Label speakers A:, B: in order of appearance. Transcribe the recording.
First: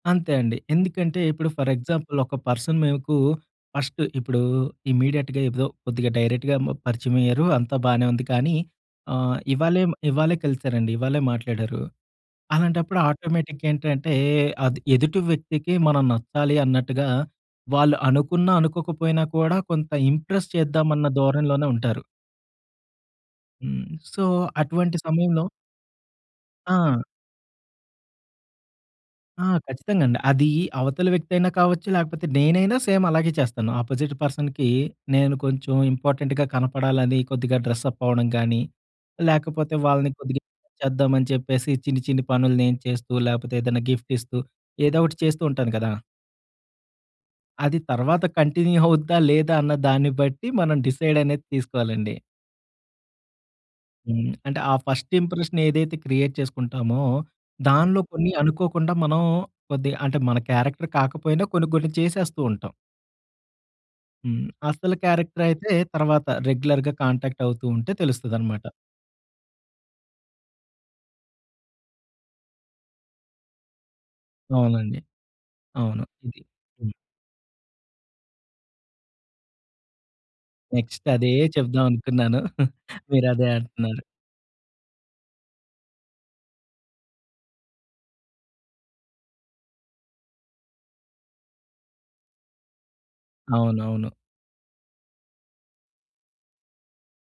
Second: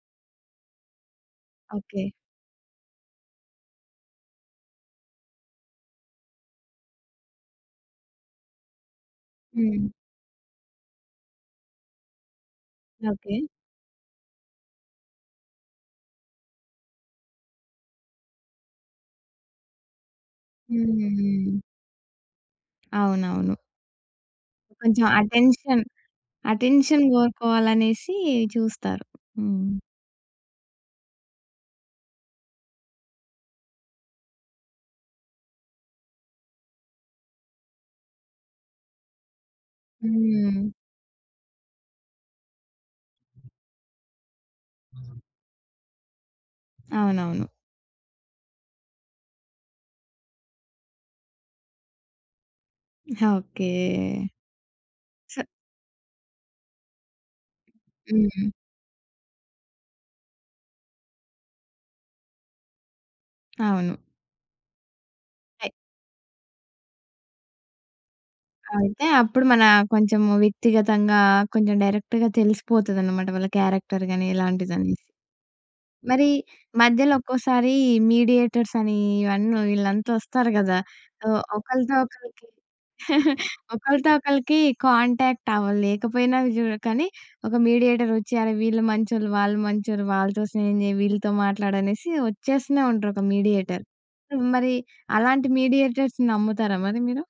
A: అంతే అండి. ఎందుకంటే ఇప్పుడు, ఫర్
B: ఓకే.
A: ఎగ్జాంపుల్ ఒక పర్సన్ మీకు ఫస్ట్ ఇప్పుడు ఇమ్మీడియేట్‌గా ఏదో కొద్దిగా డైరెక్ట్‌గా మ పరిచయం అయ్యారు అంతా బానే ఉంది. కానీ, ఆహ్, ఇవాళే
B: హ్మ్.
A: ఇవాళే కలిసారండి. ఇవ్వాళే మాట్లాడారు. అలాంటప్పుడు
B: ఓకే.
A: ఆటోమేటిక్‌గ ఏంటంటే, అది ఎదుటి వ్యక్తికి మనం నచ్చాలి అన్నట్టుగా వాళ్ళు అనుకున్న అనుకోకపోయినా కూడా, కొంత ఇంప్రెస్
B: హ్మ్.
A: చేద్దామన్న
B: హ్మ్.
A: ధోరణిలోనే ఉంటారు.
B: అవునవును.
A: హ్మ్. సో, అటువంటి
B: కొంచెం
A: సమయంలో
B: అటెన్షన్.
A: ఆ!
B: అటెన్షన్ గోరుకోవాలనేసి చూస్తారు.
A: ఆ!
B: హ్మ్.
A: ఖచ్చితంగండి. అది అవతల వ్యక్తయినా కావచ్చు లేకపోతే నేనైనా సేమ్ అలాగే చేస్తాను. అపోజిట్ పర్సన్‌కి నేను కొంచెం ఇంపార్టెంట్‌గా కనపడాలని కొద్దిగా డ్రెస్సప్ అవ్వడం గానీ, లేకపోతే వాళ్ళని కొద్దిగా
B: హ్మ్.
A: చేద్దామని చెప్పేసి చిన్ని, చిన్ని పనులు నేను చేస్తూ లేపోతే, ఏదైనా గిఫ్ట్ ఇస్తూ ఏదోకటి చేస్తూ ఉంటాను కదా!
B: అవునవును.
A: అది తర్వాత కంటిన్యూ అవుద్దా, లేదా, అన్న దాన్ని బట్టి మనం డిసైడ్ అనేది తీసుకోలండి.
B: ఓకే.
A: హ్మ్. అంటే, ఆ ఫస్ట్ ఇంప్రెషన్ ఏదైతే క్రియేట్ చేసుకుంటామో, దానిలో కొన్ని
B: హ్మ్.
A: అనుకోకుండా మనం కొద్దిగా అంటే మన క్యారెక్టర్ కాకపోయినా కొన్ని, కొన్ని చేసేస్తూ ఉంటాం.
B: అవును.
A: హ్మ్. అసలు క్యారెక్టర్ అయితే, తరువాత రెగ్యులర్‌గా కాంటాక్ట్ అవుతూ ఉంటే తెలుస్తదనమాట.
B: అయితే, అప్పుడు మన కొంచెము వ్యక్తిగతంగా కొంచెం డైరెక్ట్‌గా తెలిసిపోతదనమాట. వాళ్ళ క్యారెక్టర్ గాని ఇలాంటిదనేసి.
A: అవునండి. అవును.
B: మరి
A: ఇది హ్మ్.
B: మధ్యలో ఒక్కోసారీ మీడియేటర్స్ అనీ ఇవన్నీ వీళ్ళంతా వస్తారు గదా!
A: నెక్స్ట్
B: సో,
A: అదే
B: ఒకలితో
A: చెప్దామనుకున్నాను
B: ఒకలికి
A: మీరదే అంటున్నారు.
B: ఒకలితో ఒకలికి కాంటాక్ట్ అవ్వలేకపోయినా అవజూ కానీ, ఒక మీడియేటర్ ఒచ్చి, అరె! వీళ్ళు మంచోళ్ళు, వాళ్ళు మంచోళ్ళు, వాళ్ళతో స్నేహం జేయి, వీళ్ళతో మాట్లాడనేసి వచ్చేస్తూనే ఉంటారు, ఒక మీడియేటర్.
A: అవునవును.
B: సో మరి అలాంటి మీడియేటర్స్‌ని నమ్ముతారా మరి మీరు?